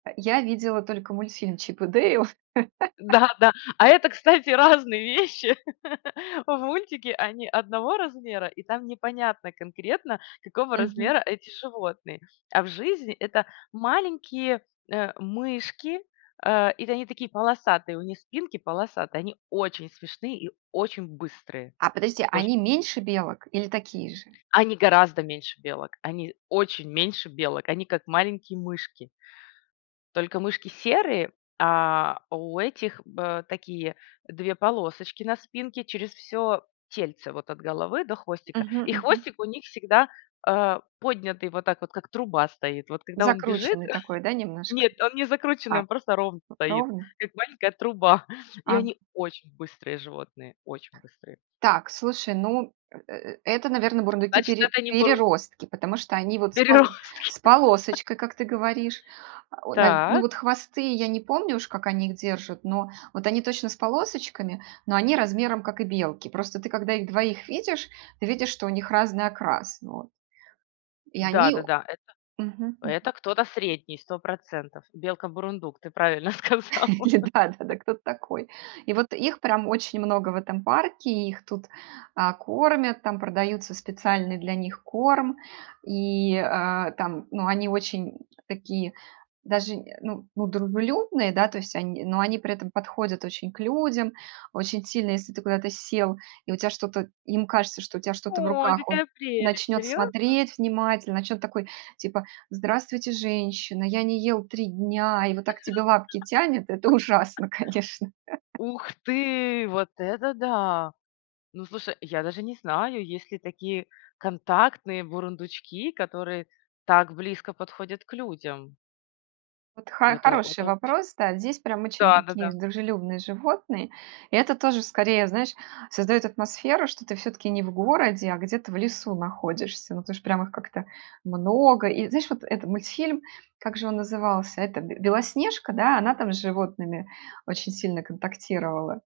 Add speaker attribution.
Speaker 1: Э, я видела только мультфильм "Чип и Дэйл".
Speaker 2: Да, да. А это, кстати, разные вещи. В мультике они одного размера и там непонятно конкретно какого
Speaker 1: Мгм.
Speaker 2: размера эти животные. А в жизни это маленькие, э, мышки, э, и тэ они такие полосатые, у них спинки полосатые, они очень смешные и очень быстрые.
Speaker 1: А подожди,
Speaker 2: Оче
Speaker 1: они меньше белок или такие же?
Speaker 2: Они гораздо меньше белок, они очень меньше белок, они как маленькие мышки. Только мышки серые, а у этих б такие 2 полосочки на спинке через всё тельце вот от головы до хвостика
Speaker 1: Мгм.
Speaker 2: и
Speaker 1: Мгм.
Speaker 2: хвостик у них всегда, э, поднятый, вот так вот, как труба стоит. Вот когда он бежит,
Speaker 1: Закрученный такой, да, немножко?
Speaker 2: нет, он не закрученный,
Speaker 1: А,
Speaker 2: он просто ровный стоит,
Speaker 1: ровный?
Speaker 2: как маленькая труба, и
Speaker 1: А г
Speaker 2: они очень быстрые животные, очень быстрые.
Speaker 1: Так, слушай, ну, э э это, наверно, бурундуки
Speaker 2: Значит
Speaker 1: пере
Speaker 2: это не бурун
Speaker 1: переростки, потому что они вот с пол с
Speaker 2: Переростки.
Speaker 1: полосочкой, как ты говоришь. Э, нав ну,
Speaker 2: Так.
Speaker 1: вот хвосты я не помню, уж как они их держат, но вот они точно с полосочками, но они размером как и белки. Просто ты когда их двоих видишь, ты видишь, что у них разный окрас. Вот. И
Speaker 2: Да,
Speaker 1: они
Speaker 2: да,
Speaker 1: о
Speaker 2: да. Это
Speaker 1: мгм. Мгм.
Speaker 2: это
Speaker 1: М.
Speaker 2: кто-то средний, 100%. Белка бурундук, ты правильно сказала.
Speaker 1: Или да, да, да кто ты такой? И вот их прям очень много в этом парке, их тут, а, кормят, там продаются специальный для них корм. И, а, там, ну, они очень такие даже, э ну, ну дружелюбные, да, то есть они, но они при этом подходят очень к людям очень сильно, если ты куда-то сел и у тебя что-то, им кажется, что у тебя что-то в
Speaker 2: Ой!
Speaker 1: руках, он
Speaker 2: Какая прелесть,
Speaker 1: начнёт
Speaker 2: серьёзно?
Speaker 1: смотреть внимательно, начнёт такой типа: "Здравствуйте, женщина! Я не ел 3 дня!" И вот так тебе лапки тянет это ужасно, конечно.
Speaker 2: Ух ты, вот это да! Ну слушай, я даже не знаю, есть ли такие контактные бурундучки, которые так близко подходят к людям.
Speaker 1: Вот
Speaker 2: Ой,
Speaker 1: ха
Speaker 2: это
Speaker 1: хороший
Speaker 2: это оч
Speaker 1: вопрос. Да. Здесь прям очень
Speaker 2: Да, да,
Speaker 1: такие
Speaker 2: да.
Speaker 1: дружелюбные животные. Это тоже скорее, знаешь, создаёт атмосферу, что ты всё-таки не в городе, а где-то в лесу находишься. Ну, потому что прям их как-то много. И знаешь, вот этот мультфильм, как же он назывался? Это б Белоснежка, да, она там с животными очень сильно контактировала?